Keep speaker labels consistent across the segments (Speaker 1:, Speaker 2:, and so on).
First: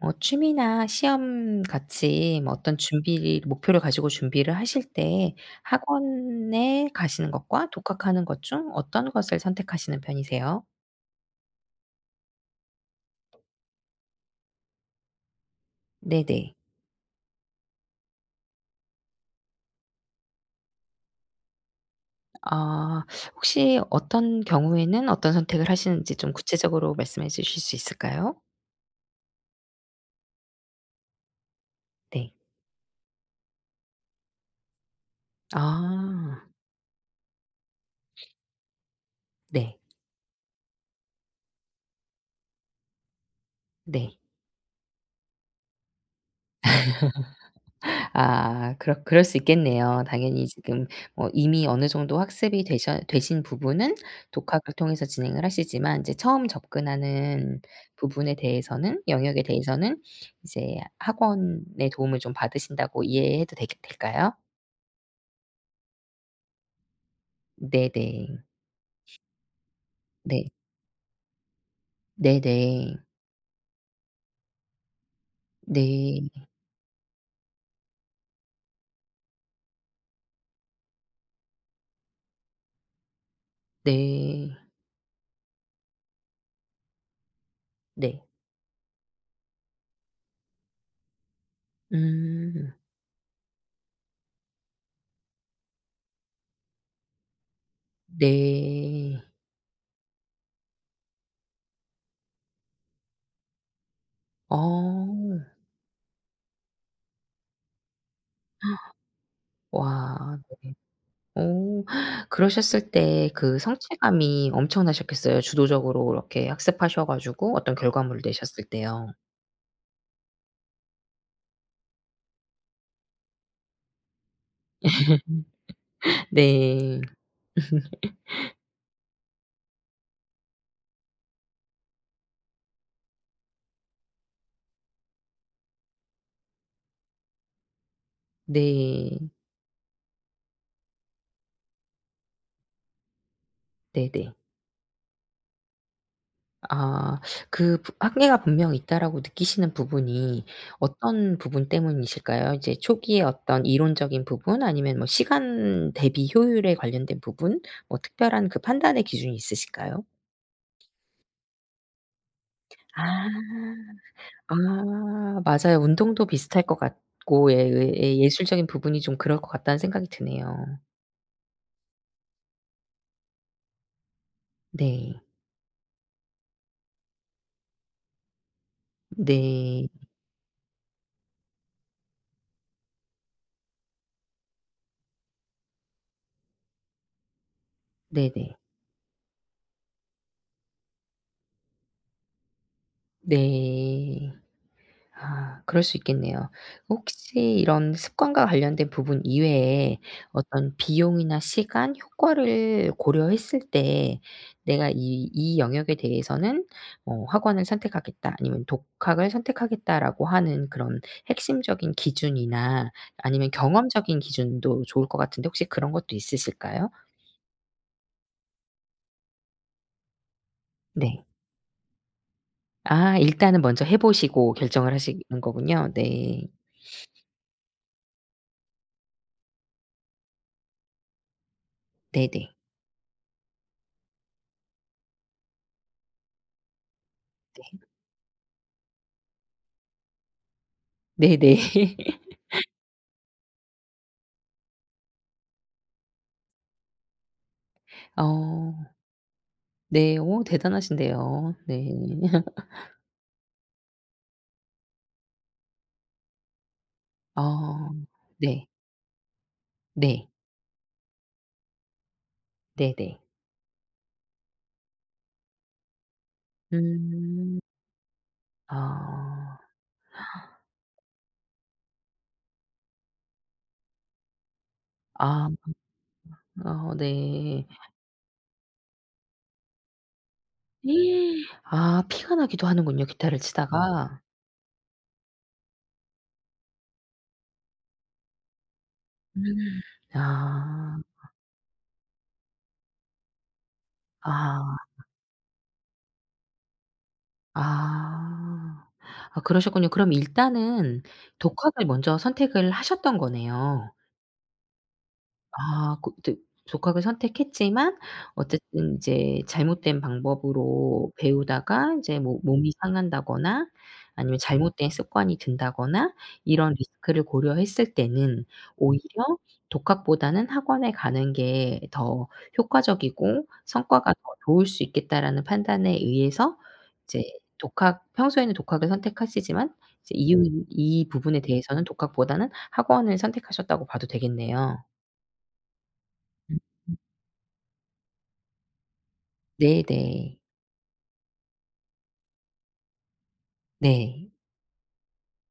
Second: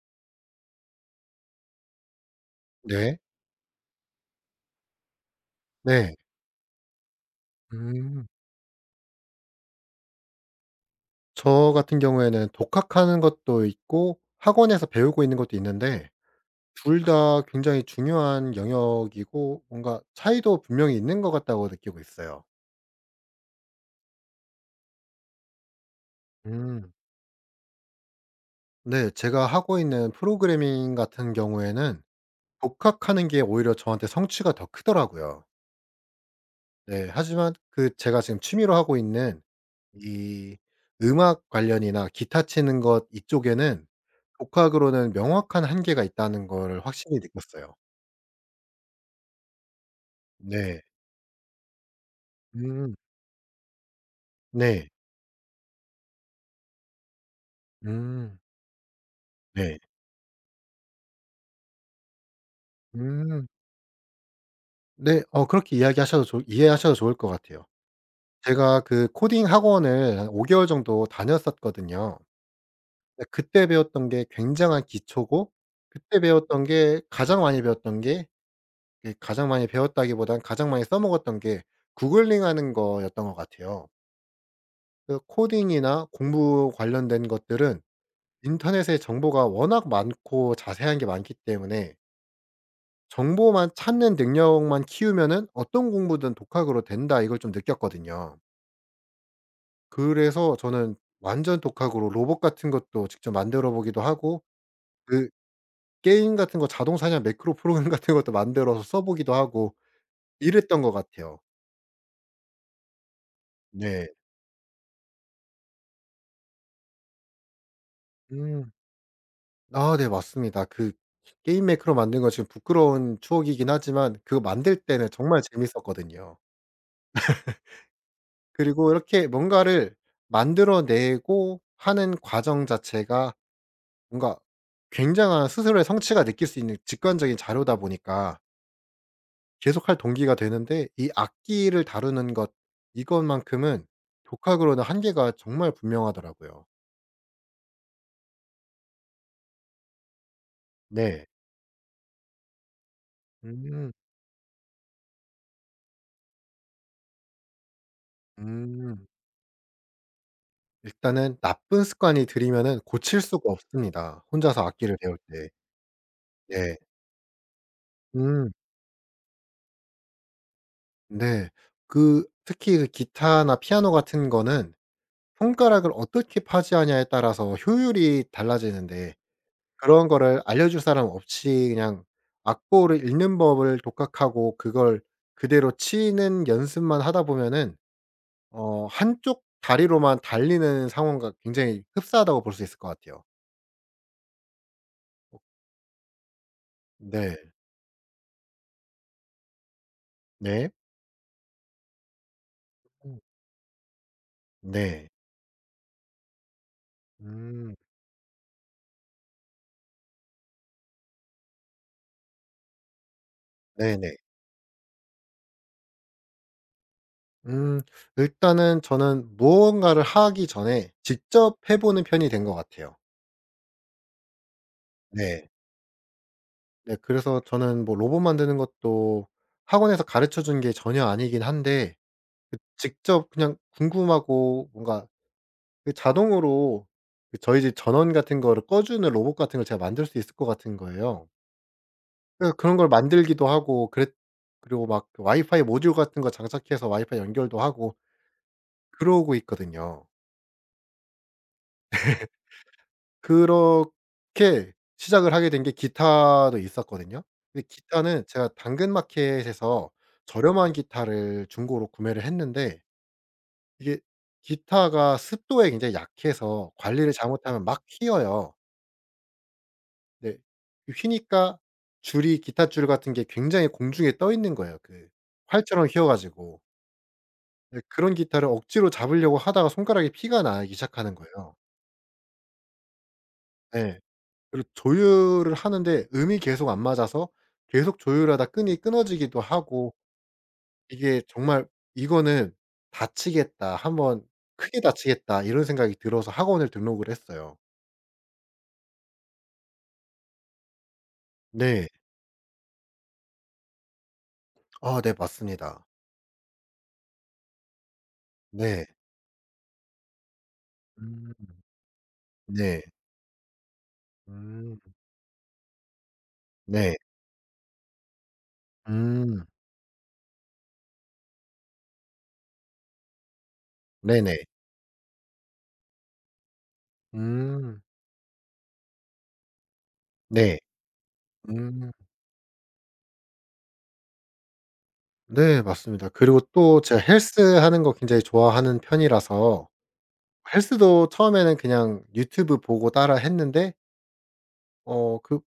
Speaker 1: 뭐 취미나 시험 같이 뭐 어떤
Speaker 2: 네.
Speaker 1: 준비를 목표를 가지고 준비를 하실 때
Speaker 2: 네.
Speaker 1: 학원에 가시는 것과 독학하는
Speaker 2: 음.
Speaker 1: 것 중 어떤 것을 선택하시는 편이세요?
Speaker 2: 저 같은 경우에는 독학하는 것도 있고 학원에서 배우고 있는 것도 있는데
Speaker 1: 네네.
Speaker 2: 둘 다 굉장히 중요한 영역이고 뭔가 차이도 분명히 있는 것 같다고 느끼고 있어요.
Speaker 1: 아, 혹시 어떤 경우에는 어떤 선택을 하시는지 좀
Speaker 2: 음.
Speaker 1: 구체적으로 말씀해 주실 수 있을까요?
Speaker 2: 네. 제가 하고 있는 프로그래밍 같은 경우에는
Speaker 1: 네.
Speaker 2: 독학하는 게 오히려 저한테 성취가 더 크더라고요.
Speaker 1: 아.
Speaker 2: 네. 하지만 그 제가 지금 취미로 하고 있는
Speaker 1: 네.
Speaker 2: 이 음악 관련이나 기타 치는 것 이쪽에는
Speaker 1: 네.
Speaker 2: 독학으로는 명확한 한계가 있다는 거를 확실히 느꼈어요.
Speaker 1: 아, 그렇 그럴 수 있겠네요. 당연히
Speaker 2: 네.
Speaker 1: 지금 뭐 이미 어느 정도 학습이
Speaker 2: 음.
Speaker 1: 되셔 되신 부분은 독학을
Speaker 2: 네.
Speaker 1: 통해서 진행을 하시지만 이제 처음 접근하는 부분에
Speaker 2: 음.
Speaker 1: 대해서는 영역에
Speaker 2: 네.
Speaker 1: 대해서는 이제 학원의 도움을 좀 받으신다고
Speaker 2: 음.
Speaker 1: 이해해도 되 될까요?
Speaker 2: 네. 그렇게 이야기하셔도 좋 이해하셔도 좋을 것 같아요.
Speaker 1: 네네.
Speaker 2: 제가 그 코딩 학원을 한 5
Speaker 1: 네.
Speaker 2: 개월 정도 다녔었거든요.
Speaker 1: 네네.
Speaker 2: 근데 그때 배웠던 게 굉장한 기초고 그때
Speaker 1: 네.
Speaker 2: 배웠던 게 가장 많이 배웠던 게 이 가장 많이 배웠다기보단 가장 많이 써먹었던 게 구글링 하는 거였던 것 같아요.
Speaker 1: 네.
Speaker 2: 그 코딩이나 공부 관련된 것들은
Speaker 1: 네.
Speaker 2: 인터넷에 정보가 워낙 많고 자세한 게 많기 때문에
Speaker 1: 음.
Speaker 2: 정보만 찾는 능력만 키우면은 어떤 공부든 독학으로 된다 이걸 좀 느꼈거든요.
Speaker 1: 네.
Speaker 2: 그래서 저는 완전 독학으로 로봇 같은 것도 직접 만들어 보기도 하고
Speaker 1: 어.
Speaker 2: 그 게임 같은 거 자동 사냥 매크로 프로그램 같은 것도 만들어서 써 보기도 하고
Speaker 1: 와. 네.
Speaker 2: 이랬던 것 같아요.
Speaker 1: 어. 그러셨을 때 그
Speaker 2: 네.
Speaker 1: 성취감이 엄청나셨겠어요. 주도적으로 그렇게 학습하셔 가지고 어떤 결과물을 내셨을
Speaker 2: 음.
Speaker 1: 때요.
Speaker 2: 아 네 맞습니다. 그 게임 매크로 만든 건 지금 부끄러운 추억이긴 하지만 그거 만들 때는 정말 재밌었거든요.
Speaker 1: 네.
Speaker 2: 그리고 이렇게 뭔가를 만들어 내고 하는 과정 자체가 뭔가 굉장한 스스로의 성취가 느낄 수 있는 직관적인 자료다 보니까
Speaker 1: 네.
Speaker 2: 계속할 동기가 되는데 이 악기를 다루는 것 이것만큼은
Speaker 1: 네네.
Speaker 2: 독학으로는 한계가 정말 분명하더라고요.
Speaker 1: 아, 그 부 한계가 분명 있다라고 느끼시는 부분이
Speaker 2: 네.
Speaker 1: 어떤 부분 때문이실까요? 이제 초기에 어떤
Speaker 2: 음.
Speaker 1: 이론적인 부분 아니면 뭐 시간 대비 효율에 관련된 부분 뭐 특별한 그 판단의
Speaker 2: 음.
Speaker 1: 기준이 있으실까요?
Speaker 2: 일단은 나쁜 습관이 들이면은 고칠
Speaker 1: 아.
Speaker 2: 수가 없습니다, 혼자서 악기를 배울
Speaker 1: 아,
Speaker 2: 때.
Speaker 1: 맞아요. 운동도 비슷할
Speaker 2: 네.
Speaker 1: 것 같고, 예, 예,
Speaker 2: 음
Speaker 1: 예술적인 부분이 좀 그럴 것 같다는 생각이 드네요.
Speaker 2: 네. 그 특히 그 기타나 피아노 같은 거는
Speaker 1: 네.
Speaker 2: 손가락을 어떻게 파지하냐에 따라서 효율이 달라지는데
Speaker 1: 네.
Speaker 2: 그런 거를 알려줄 사람 없이 그냥 악보를 읽는 법을 독학하고 그걸 그대로 치는 연습만 하다 보면은
Speaker 1: 네네.
Speaker 2: 한쪽 다리로만 달리는 상황과 굉장히 흡사하다고 볼 수 있을 것 같아요.
Speaker 1: 네. 아, 그럴 수 있겠네요.
Speaker 2: 네.
Speaker 1: 혹시 이런 습관과 관련된 부분 이외에
Speaker 2: 네.
Speaker 1: 어떤 비용이나 시간, 효과를
Speaker 2: 음
Speaker 1: 고려했을 때 '내가
Speaker 2: 네.
Speaker 1: 이 영역에 대해서는 어 학원을
Speaker 2: 음
Speaker 1: 선택하겠다.' 아니면 '독학을 선택하겠다.'라고 하는 그런 핵심적인 기준이나 아니면
Speaker 2: 네네.
Speaker 1: 경험적인 기준도 좋을 것 같은데 혹시 그런 것도 있으실까요?
Speaker 2: 음 일단은 저는 무언가를 하기 전에
Speaker 1: 네.
Speaker 2: 직접 해 보는 편이 된 것 같아요.
Speaker 1: 아, 일단은 먼저 해 보시고 결정을 하시는
Speaker 2: 네.
Speaker 1: 거군요. 네.
Speaker 2: 네 그래서 저는 뭐 로봇 만드는 것도 학원에서 가르쳐 준 게 전혀 아니긴 한데
Speaker 1: 네네.
Speaker 2: 그 직접 그냥 궁금하고 뭔가 그 자동으로 그 저희 집
Speaker 1: 네.
Speaker 2: 전원 같은 거를 꺼 주는 로봇 같은 걸 제가 만들 수 있을 것 같은 거예요.
Speaker 1: 네네.
Speaker 2: 그래서 그런 걸 만들기도 하고 그랬 그리고 막그 와이파이 모듈 같은 거 장착해서 와이파이 연결도 하고
Speaker 1: 어.
Speaker 2: 그러고 있거든요.
Speaker 1: 네. 오, 대단하신데요. 네.
Speaker 2: 그렇게 시작을 하게 된 게 기타도 있었거든요. 근데
Speaker 1: 아,
Speaker 2: 기타는 제가
Speaker 1: 네.
Speaker 2: 당근마켓에서
Speaker 1: 네.
Speaker 2: 저렴한 기타를 중고로 구매를 했는데
Speaker 1: 네네.
Speaker 2: 이게 기타가 습도에 굉장히 약해서 관리를
Speaker 1: 음.
Speaker 2: 잘못하면 막 휘어요.
Speaker 1: 아.
Speaker 2: 네. 휘니까 줄이 기타 줄 같은 게 굉장히 공중에 떠 있는 거예요. 그
Speaker 1: 아,
Speaker 2: 활처럼 휘어 가지고.
Speaker 1: 어, 네.
Speaker 2: 네 그런 기타를 억지로 잡으려고 하다가 손가락에 피가 나기 시작하는 거예요.
Speaker 1: 아, 피가 나기도 하는군요, 기타를
Speaker 2: 예.
Speaker 1: 치다가.
Speaker 2: 그리고 조율을 하는데 음이 계속 안 맞아서 계속 조율하다 끈이 끊어지기도
Speaker 1: 음.
Speaker 2: 하고
Speaker 1: 아.
Speaker 2: 이게 정말 '이거는 다치겠다. 한번
Speaker 1: 아.
Speaker 2: 크게 다치겠다.' 이런 생각이 들어서 학원을 등록을 했어요.
Speaker 1: 아. 아, 그러셨군요. 그럼 일단은 독학을
Speaker 2: 네.
Speaker 1: 먼저 선택을 하셨던 거네요.
Speaker 2: 아 네 맞습니다.
Speaker 1: 아, 그 이제 독학을 선택했지만
Speaker 2: 네.
Speaker 1: 어쨌든 이제 잘못된 방법으로
Speaker 2: 음
Speaker 1: 배우다가 이제 뭐 몸이
Speaker 2: 네.
Speaker 1: 상한다거나 아니면
Speaker 2: 음
Speaker 1: 잘못된 습관이 든다거나 이런
Speaker 2: 네.
Speaker 1: 리스크를 고려했을 때는 오히려
Speaker 2: 음
Speaker 1: 독학보다는 '학원에 가는 게 더 효과적이고 성과가 더
Speaker 2: 네네.
Speaker 1: 좋을 수 있겠다.'라는 판단에 의해서 이제
Speaker 2: 음
Speaker 1: 독학 평소에는 독학을 선택하시지만 이제 이유
Speaker 2: 네.
Speaker 1: 이 부분에 대해서는
Speaker 2: 음
Speaker 1: 독학보다는 학원을 선택하셨다고 봐도 되겠네요.
Speaker 2: 네 맞습니다. 그리고
Speaker 1: 음
Speaker 2: 또
Speaker 1: 음.
Speaker 2: 제가 헬스하는 거 굉장히 좋아하는 편이라서
Speaker 1: 네네.
Speaker 2: 헬스도 처음에는 그냥 유튜브 보고 따라 했는데
Speaker 1: 네.
Speaker 2: 그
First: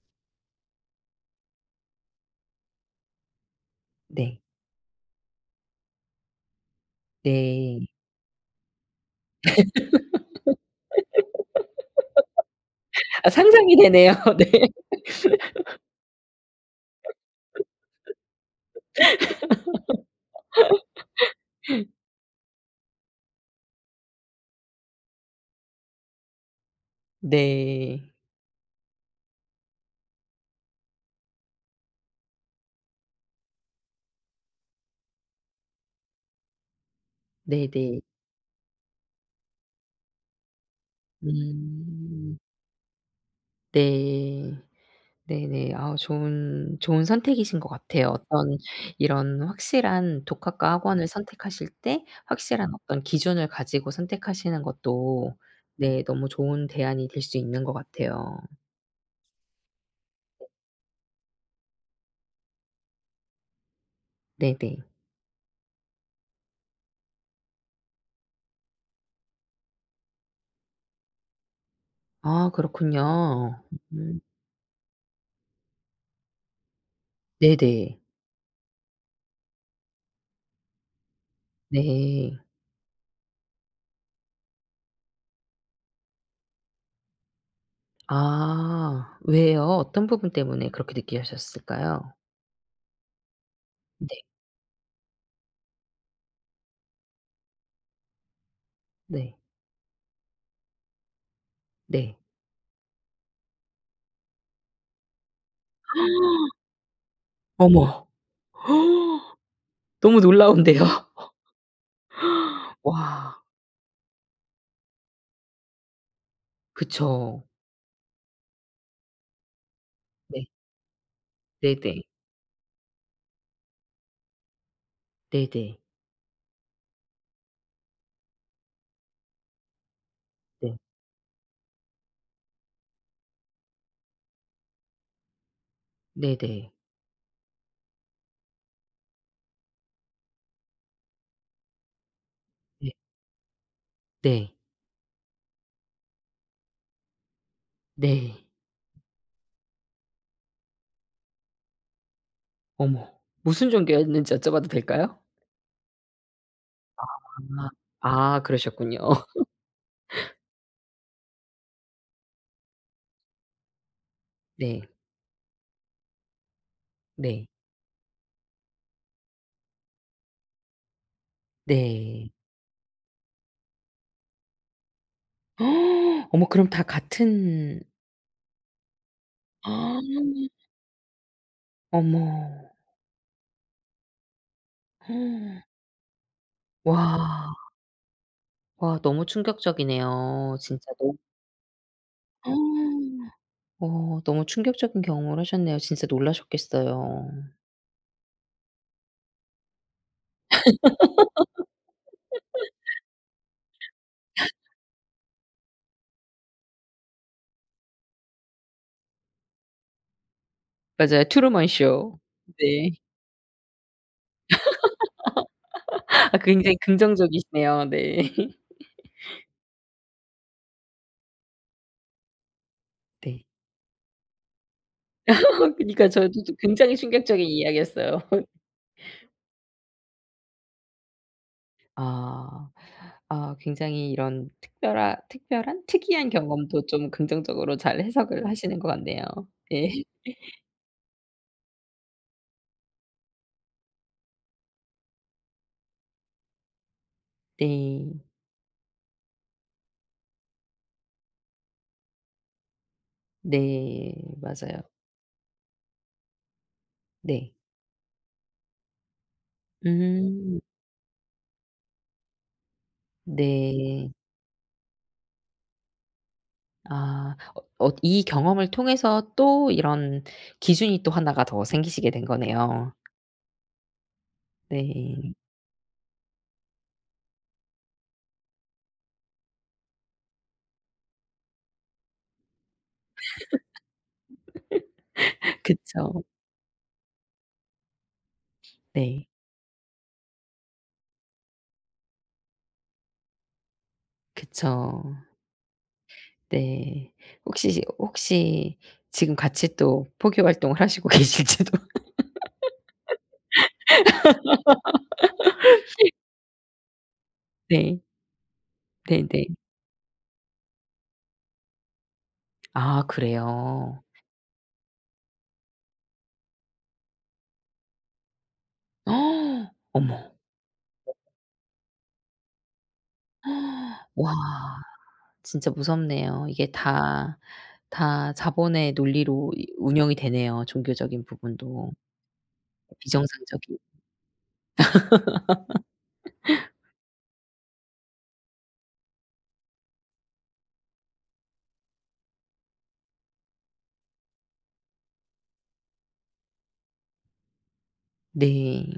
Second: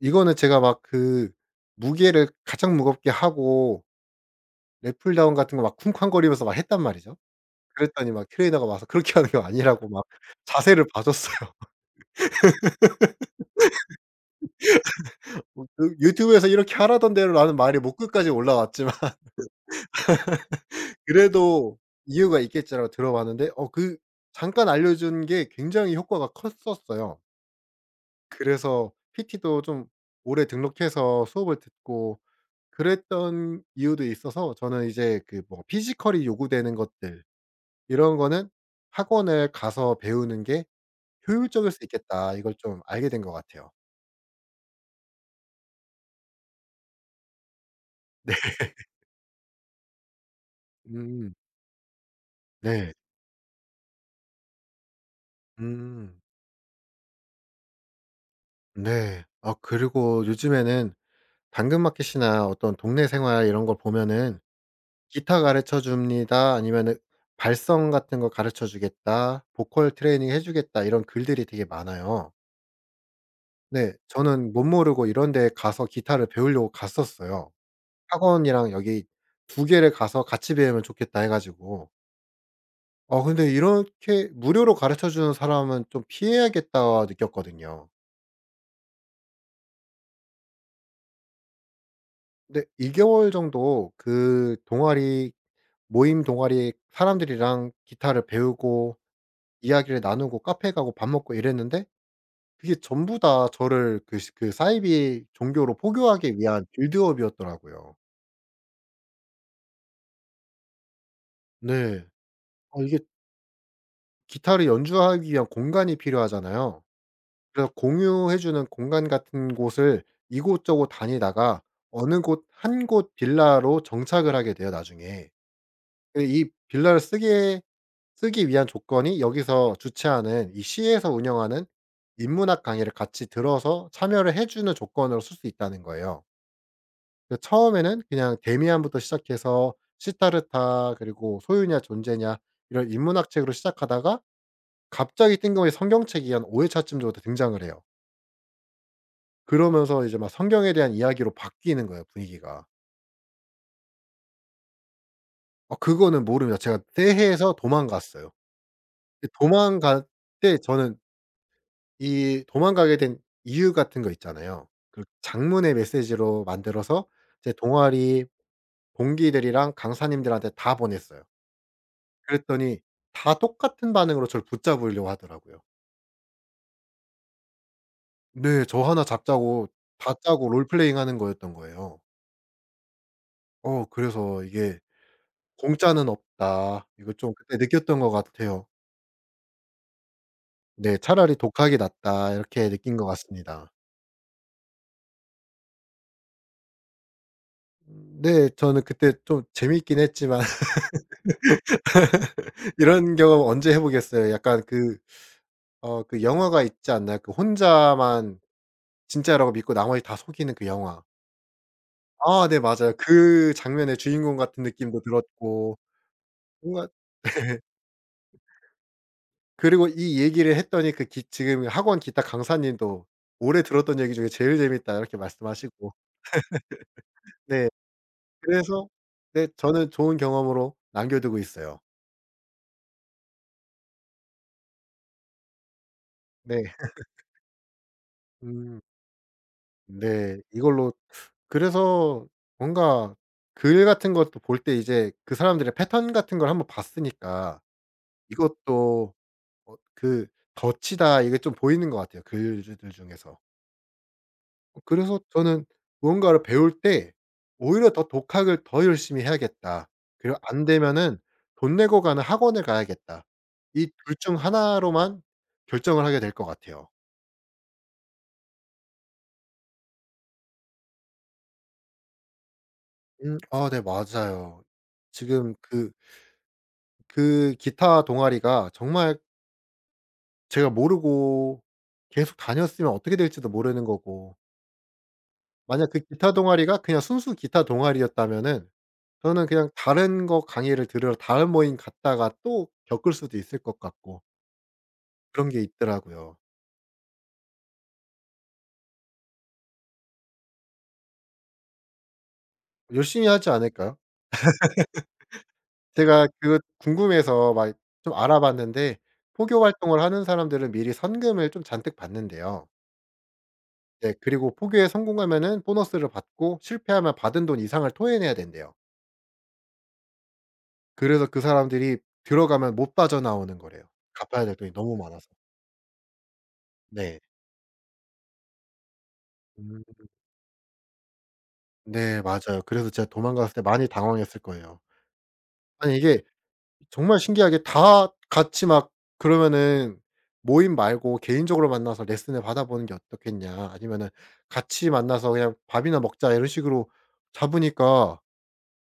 Speaker 2: 이거는 제가 막 그 무게를 가장 무겁게 하고
Speaker 1: 네.
Speaker 2: 랩풀 다운 같은 거 막 쿵쾅거리면서 막 했단 말이죠.
Speaker 1: 네.
Speaker 2: 그랬더니 막 트레이너가 와서 그렇게 하는 게 아니라고 막 자세를 봐 줬어요.
Speaker 1: 아, 상상이 되네요. 네.
Speaker 2: 뭐 그 유튜브에서 이렇게 하라던데로라는 말이 목 끝까지 올라왔지만 그래도 이유가 있겠지라고 들어봤는데 그 잠깐 알려준 게 굉장히 효과가 컸었어요.
Speaker 1: 네.
Speaker 2: 그래서 PT도 좀 오래 등록해서 수업을 듣고 그랬던 이유도 있어서 저는 이제 그 뭐 피지컬이 요구되는 것들
Speaker 1: 네네.
Speaker 2: 이런 거는 '학원을 가서 배우는 게 효율적일 수 있겠다.'
Speaker 1: 음.
Speaker 2: 이걸 좀 알게 된 것 같아요.
Speaker 1: 네. 네네. 아, 좋은 좋은 선택이신 것 같아요.
Speaker 2: 네.
Speaker 1: 어떤 이런 확실한 독학과 학원을
Speaker 2: 음.
Speaker 1: 선택하실 때 확실한
Speaker 2: 네.
Speaker 1: 어떤 기준을 가지고 선택하시는 것도 네,
Speaker 2: 음.
Speaker 1: 너무 좋은 대안이 될 수 있는 것 같아요.
Speaker 2: 네. 아 그리고 요즘에는 당근마켓이나 어떤 동네 생활 이런 걸 보면은
Speaker 1: 네네.
Speaker 2: "기타 가르쳐 줍니다." 아니면은 "발성 같은 거 가르쳐 주겠다." "보컬 트레이닝 해 주겠다." 이런 글들이 되게 많아요.
Speaker 1: 아, 그렇군요.
Speaker 2: 네.
Speaker 1: 음
Speaker 2: 저는 못 모르고 이런 데 가서 기타를 배우려고 갔었어요.
Speaker 1: 네네.
Speaker 2: 학원이랑 여기 두 개를 가서 같이 배우면 좋겠다 해 가지고
Speaker 1: 네.
Speaker 2: 근데 이렇게 무료로 가르쳐 주는 사람은 좀 피해야겠다 느꼈거든요.
Speaker 1: 아, 왜요? 어떤 부분 때문에 그렇게 느끼셨을까요?
Speaker 2: 근데 2 개월 정도
Speaker 1: 네.
Speaker 2: 그 동아리 모임 동아리 사람들이랑 기타를 배우고
Speaker 1: 네.
Speaker 2: 이야기를 나누고 카페 가고 밥 먹고 이랬는데
Speaker 1: 네.
Speaker 2: 그게 전부 다 저를 그 시 그 사이비 종교로 포교하기 위한 빌드업이었더라고요.
Speaker 1: 어머. 너무 놀라운데요.
Speaker 2: 네. 아 이게
Speaker 1: 와.
Speaker 2: 기타를 연주하기 위한 공간이 필요하잖아요.
Speaker 1: 그쵸.
Speaker 2: 그래서 공유해 주는 공간 같은 곳을
Speaker 1: 네.
Speaker 2: 이곳저곳 다니다가
Speaker 1: 네네.
Speaker 2: 어느 곳 한 곳 빌라로 정착을 하게 돼요 나중에.
Speaker 1: 네네.
Speaker 2: 근데 이 빌라를 쓰게 쓰기 위한 조건이 여기서 주최하는 이
Speaker 1: 네.
Speaker 2: 시에서 운영하는 인문학 강의를 같이 들어서 참여를 해 주는 조건으로 쓸 수 있다는 거예요.
Speaker 1: 네네.
Speaker 2: 그 처음에는 그냥 데미안부터 시작해서 시타르타 그리고 소유냐 존재냐 이런
Speaker 1: 네.
Speaker 2: 인문학 책으로 시작하다가
Speaker 1: 네.
Speaker 2: 갑자기 뜬금없이 성경책이 한 5 회차쯤 정도 등장을 해요.
Speaker 1: 네.
Speaker 2: 그러면서 이제 막 성경에 대한 이야기로 바뀌는 거예요 분위기가.
Speaker 1: 어머. 무슨 종교였는지 여쭤봐도 될까요?
Speaker 2: 그거는 모릅니다. 제가 새해에서
Speaker 1: 아.
Speaker 2: 도망갔어요.
Speaker 1: 아, 그러셨군요.
Speaker 2: 근데 도망갈 때 저는 이 도망가게 된 이유 같은 거 있잖아요.
Speaker 1: 네.
Speaker 2: 그 장문의 메시지로 만들어서
Speaker 1: 네.
Speaker 2: 제 동아리 동기들이랑 강사님들한테 다 보냈어요.
Speaker 1: 네.
Speaker 2: 그랬더니 다 똑같은 반응으로 저를 붙잡으려고 하더라고요.
Speaker 1: 어머, 그럼 다 같은
Speaker 2: 네. 저 하나 잡자고 다 짜고 롤플레잉 하는 거였던 거예요.
Speaker 1: 어머.
Speaker 2: 그래서 이게 '공짜는 없다.' 이거 좀
Speaker 1: 와.
Speaker 2: 그때 느꼈던 것 같아요.
Speaker 1: 와, 너무 충격적이네요. 진짜
Speaker 2: 네.
Speaker 1: 너
Speaker 2: '차라리 독학이 낫다.' 이렇게 느낀 것 같습니다.
Speaker 1: 어, 너무 충격적인 경험을 하셨네요. 진짜 놀라셨겠어요.
Speaker 2: 음. 네. 저는 그때 좀 재미있긴 했지만 이런 경험 언제 해 보겠어요. 약간 그 영화가 있지 않나요? 그 혼자만 진짜라고 믿고 나머지 다 속이는 그 영화.
Speaker 1: 맞아요. 트루먼 쇼.
Speaker 2: 아 네
Speaker 1: 네.
Speaker 2: 맞아요. 그 장면의 주인공 같은 느낌도 들었고
Speaker 1: 아, 굉장히
Speaker 2: 뭔가 네.
Speaker 1: 긍정적이시네요. 네.
Speaker 2: 그리고 이 얘기를 했더니 그 기 지금 학원 기타 강사님도
Speaker 1: 네.
Speaker 2: "올해 들었던 얘기 중에 제일 재밌다." 이렇게 말씀하시고.
Speaker 1: 그니까 저도 굉장히 충격적인
Speaker 2: 네.
Speaker 1: 이야기였어요.
Speaker 2: 그래서 네 저는 좋은 경험으로 남겨두고 있어요.
Speaker 1: 아. 아, 굉장히 이런 특별한 특이한
Speaker 2: 네.
Speaker 1: 경험도 좀 긍정적으로 잘 해석을 하시는
Speaker 2: 음
Speaker 1: 것 같네요. 네.
Speaker 2: 네. 이걸로 그래서 뭔가 글 같은 것도 볼 때 이제 그 사람들의 패턴 같은 걸 한번 봤으니까
Speaker 1: 네.
Speaker 2: 이것도 그 덫이다 이게 좀 보이는 것 같아요 글들 중에서.
Speaker 1: 네. 맞아요.
Speaker 2: 그래서 저는 무언가를 배울 때
Speaker 1: 네.
Speaker 2: 오히려 더 독학을 더 열심히 해야겠다. 그리고
Speaker 1: 음.
Speaker 2: 안 되면은 '돈 내고 가는 학원을 가야겠다.' 이
Speaker 1: 네.
Speaker 2: 둘 중 하나로만 결정을 하게 될 것 같아요.
Speaker 1: 아. 어, 어, 이 경험을 통해서 또 이런 기준이 또 하나가 더 생기시게 된 거네요.
Speaker 2: 아 네 맞아요.
Speaker 1: 네.
Speaker 2: 지금 그 기타 동아리가 정말 제가 모르고 계속 다녔으면 어떻게 될지도 모르는 거고 만약 그
Speaker 1: 그쵸.
Speaker 2: 기타 동아리가 그냥 순수 기타 동아리였다면은
Speaker 1: 네.
Speaker 2: 저는 그냥 다른 거 강의를 들으러 다른 모임 갔다가 또 겪을 수도 있을 것 같고
Speaker 1: 그쵸.
Speaker 2: 그런 게 있더라고요.
Speaker 1: 네. 혹시 혹시 지금 같이 또 포교 활동을 하시고 계실지도.
Speaker 2: 열심히 하지 않을까요? 제가 그 궁금해서 막
Speaker 1: 네.
Speaker 2: 좀 알아봤는데
Speaker 1: 네네.
Speaker 2: 포교 활동을 하는 사람들은 미리 선금을 좀 잔뜩 받는데요
Speaker 1: 아, 그래요?
Speaker 2: 네 그리고 포교에 성공하면은 보너스를 받고 실패하면 받은 돈 이상을 토해내야 된대요.
Speaker 1: 어, 어머.
Speaker 2: 그래서 그 사람들이 들어가면 못 빠져나오는 거래요.
Speaker 1: 와,
Speaker 2: 갚아야 될 돈이 너무 많아서.
Speaker 1: 진짜 무섭네요. 이게
Speaker 2: 네.
Speaker 1: 다, 다 자본의 논리로 이
Speaker 2: 음
Speaker 1: 운영이 되네요, 종교적인 부분도.
Speaker 2: 네 맞아요. 그래서 제가 도망갔을
Speaker 1: 비정상적인
Speaker 2: 때 많이 당황했을 거예요. 아니 이게 정말 신기하게 다 같이 막 그러면은 모임 말고 개인적으로 만나서 레슨을 받아보는 게 어떻겠냐 아니면은 같이 만나서 그냥 밥이나 먹자 이런 식으로 잡으니까
Speaker 1: 네.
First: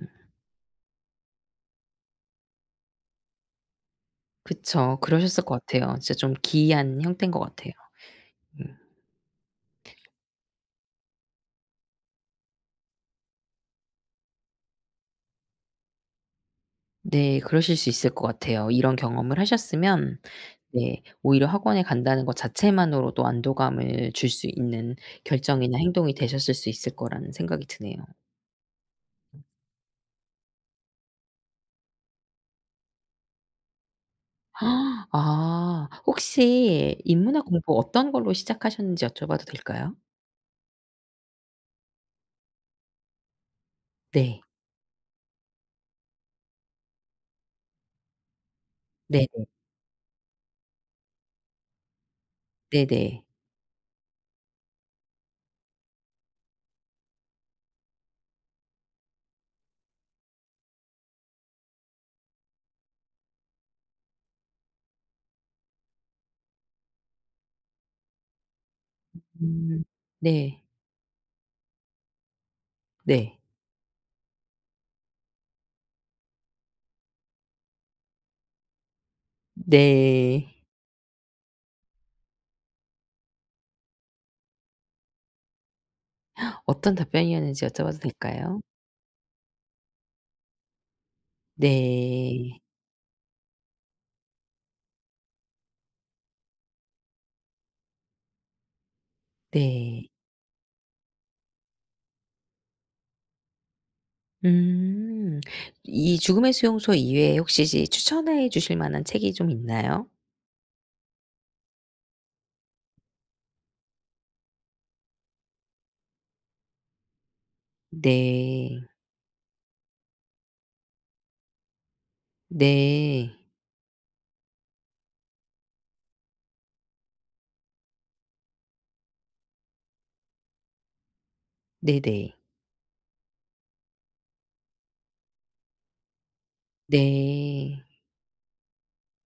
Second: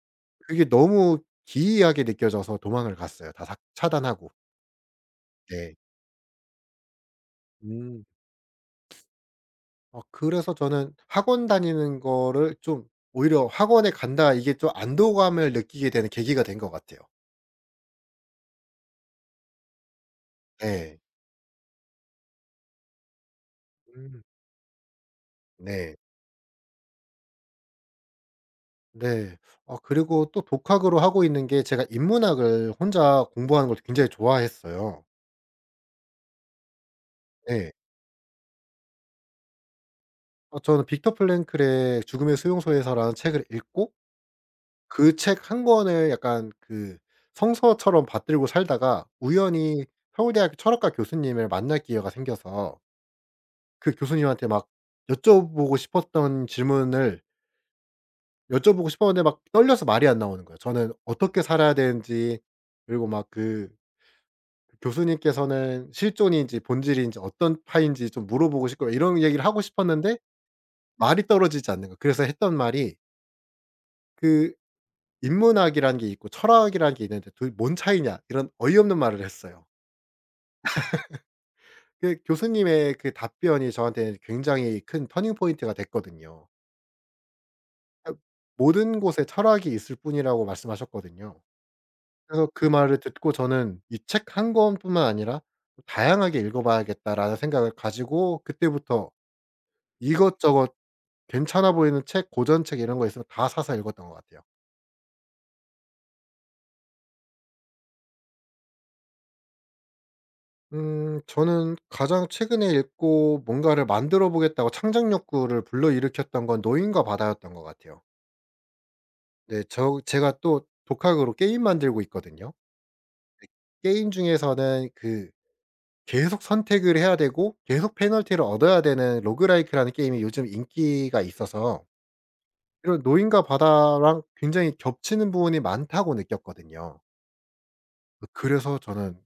Speaker 2: 그게 너무 기이하게 느껴져서 도망을 갔어요 다 삭 차단하고.
Speaker 1: 그쵸. 그러셨을 것
Speaker 2: 네.
Speaker 1: 같아요. 진짜 좀 기이한 형태인 것 같아요.
Speaker 2: 음.
Speaker 1: 음.
Speaker 2: 그래서 저는 학원 다니는 거를 좀 오히려 '학원에 간다.' 이게 좀 안도감을 느끼게 되는 계기가 된 것 같아요.
Speaker 1: 네. 그러실 수 있을 것 같아요. 이런 경험을 하셨으면
Speaker 2: 네,
Speaker 1: 네, 오히려 학원에 간다는 것 자체만으로도 안도감을
Speaker 2: 음.
Speaker 1: 줄 수 있는 결정이나
Speaker 2: 네.
Speaker 1: 행동이 되셨을 수 있을 거라는 생각이 드네요.
Speaker 2: 네. 그리고 또 독학으로 하고 있는 게 제가 인문학을 혼자 공부하는 걸 굉장히 좋아했어요.
Speaker 1: 아, 혹시 인문학
Speaker 2: 네,
Speaker 1: 공부 어떤 걸로 시작하셨는지 여쭤봐도 될까요?
Speaker 2: 저는 빅터 플랭클의 죽음의 수용소에서라는 책을 읽고
Speaker 1: 네.
Speaker 2: 그 책 한 권을 약간 그 성서처럼 받들고 살다가
Speaker 1: 네네.
Speaker 2: 우연히 서울대학교 철학과 교수님을 만날 기회가 생겨서
Speaker 1: 네네.
Speaker 2: 그 교수님한테 막 여쭤보고 싶었던 질문을 여쭤보고 싶었는데 막 떨려서 말이 안 나오는 거예요. 저는 어떻게 살아야 되는지 그리고 막 그 교수님께서는 실존인지 본질인지 어떤 파인지 좀 물어보고 싶고 이런 얘기를 하고
Speaker 1: 음.
Speaker 2: 싶었는데
Speaker 1: 네.
Speaker 2: 말이 떨어지지 않는 거예요. 그래서 했던 말이
Speaker 1: 네.
Speaker 2: 그 인문학이라는 게 있고 철학이라는 게 있는데 둘 뭔 차이냐 이런 어이없는 말을 했어요.
Speaker 1: 네.
Speaker 2: 그 교수님의 그 답변이 저한테는 굉장히 큰 터닝 포인트가 됐거든요.
Speaker 1: 어떤 답변이었는지 여쭤봐도
Speaker 2: 그
Speaker 1: 될까요?
Speaker 2: 모든 곳에 철학이 있을 뿐이라고 말씀하셨거든요. 그래서
Speaker 1: 네.
Speaker 2: 그 말을 듣고 저는 이 책 한 권뿐만 아니라 '다양하게 읽어 봐야겠다.'라는 생각을 가지고 그때부터
Speaker 1: 네.
Speaker 2: 이것저것 괜찮아 보이는 책, 고전책 이런 거 있으면 다 사서 읽었던 것 같아요.
Speaker 1: 음. 이 죽음의 수용소 이외에 혹시 지 추천해 주실 만한 책이 좀 있나요?
Speaker 2: 저는 가장 최근에 읽고 뭔가를 만들어 보겠다고 창작 욕구를 불러일으켰던 건 노인과 바다였던 것 같아요.
Speaker 1: 네.
Speaker 2: 네. 제가 또 독학으로 게임 만들고 있거든요.
Speaker 1: 네.
Speaker 2: 게임 중에서는 그 계속 선택을 해야 되고 계속 페널티를 얻어야 되는 로그라이크라는 게임이 요즘 인기가 있어서
Speaker 1: 네네.
Speaker 2: 이런 노인과 바다랑 굉장히 겹치는 부분이 많다고 느꼈거든요.
Speaker 1: 네.
Speaker 2: 그래서 저는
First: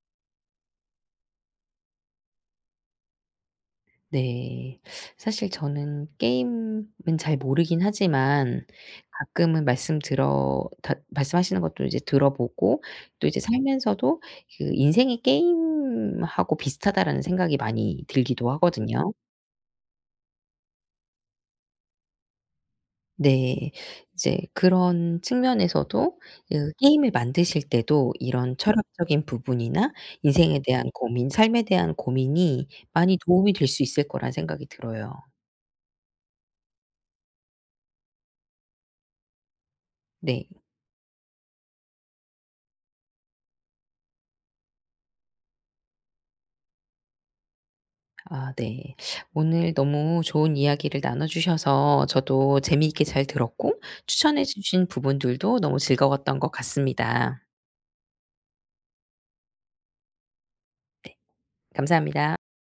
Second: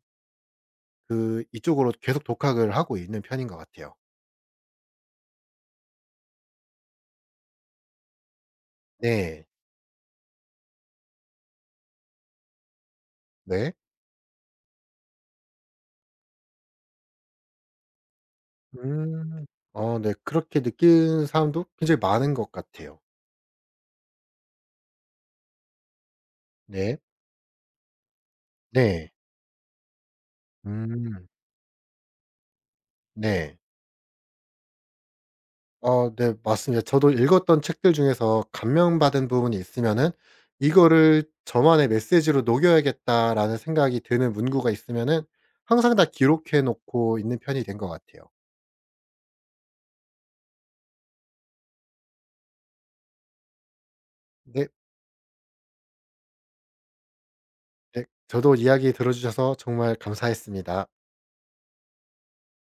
Speaker 2: 그 이쪽으로 계속 독학을 하고 있는 편인 것 같아요.
Speaker 1: 네. 사실 저는 게임은 잘 모르긴 하지만
Speaker 2: 네.
Speaker 1: 가끔은 말씀 들어 다 말씀하시는 것도 이제 들어보고 또 이제
Speaker 2: 네.
Speaker 1: 살면서도 그 '인생이 게임하고 비슷하다.'라는 생각이 많이 들기도 하거든요.
Speaker 2: 음. 어 네. 그렇게 느끼는 사람도 굉장히 많은 것 같아요.
Speaker 1: 네. 이제 그런 측면에서도 그
Speaker 2: 네.
Speaker 1: 게임을 만드실 때도 이런
Speaker 2: 네.
Speaker 1: 철학적인 부분이나 인생에 대한 고민,
Speaker 2: 음.
Speaker 1: 삶에 대한 고민이 많이 도움이
Speaker 2: 네.
Speaker 1: 될 수 있을 거란 생각이 들어요.
Speaker 2: 어 네. 맞습니다. 저도 읽었던 책들 중에서 감명받은 부분이 있으면은
Speaker 1: 네.
Speaker 2: '이거를 저만의 메시지로 녹여야겠다.'라는 생각이 드는 문구가 있으면은 항상 다 기록해 놓고 있는 편이 된 것 같아요.
Speaker 1: 아, 네. 오늘 너무 좋은 이야기를 나눠 주셔서 저도 재미있게 잘 들었고 추천해
Speaker 2: 네.
Speaker 1: 주신 부분들도 너무 즐거웠던 것 같습니다.
Speaker 2: 네. 저도 이야기 들어 주셔서 정말 감사했습니다.
Speaker 1: 감사합니다.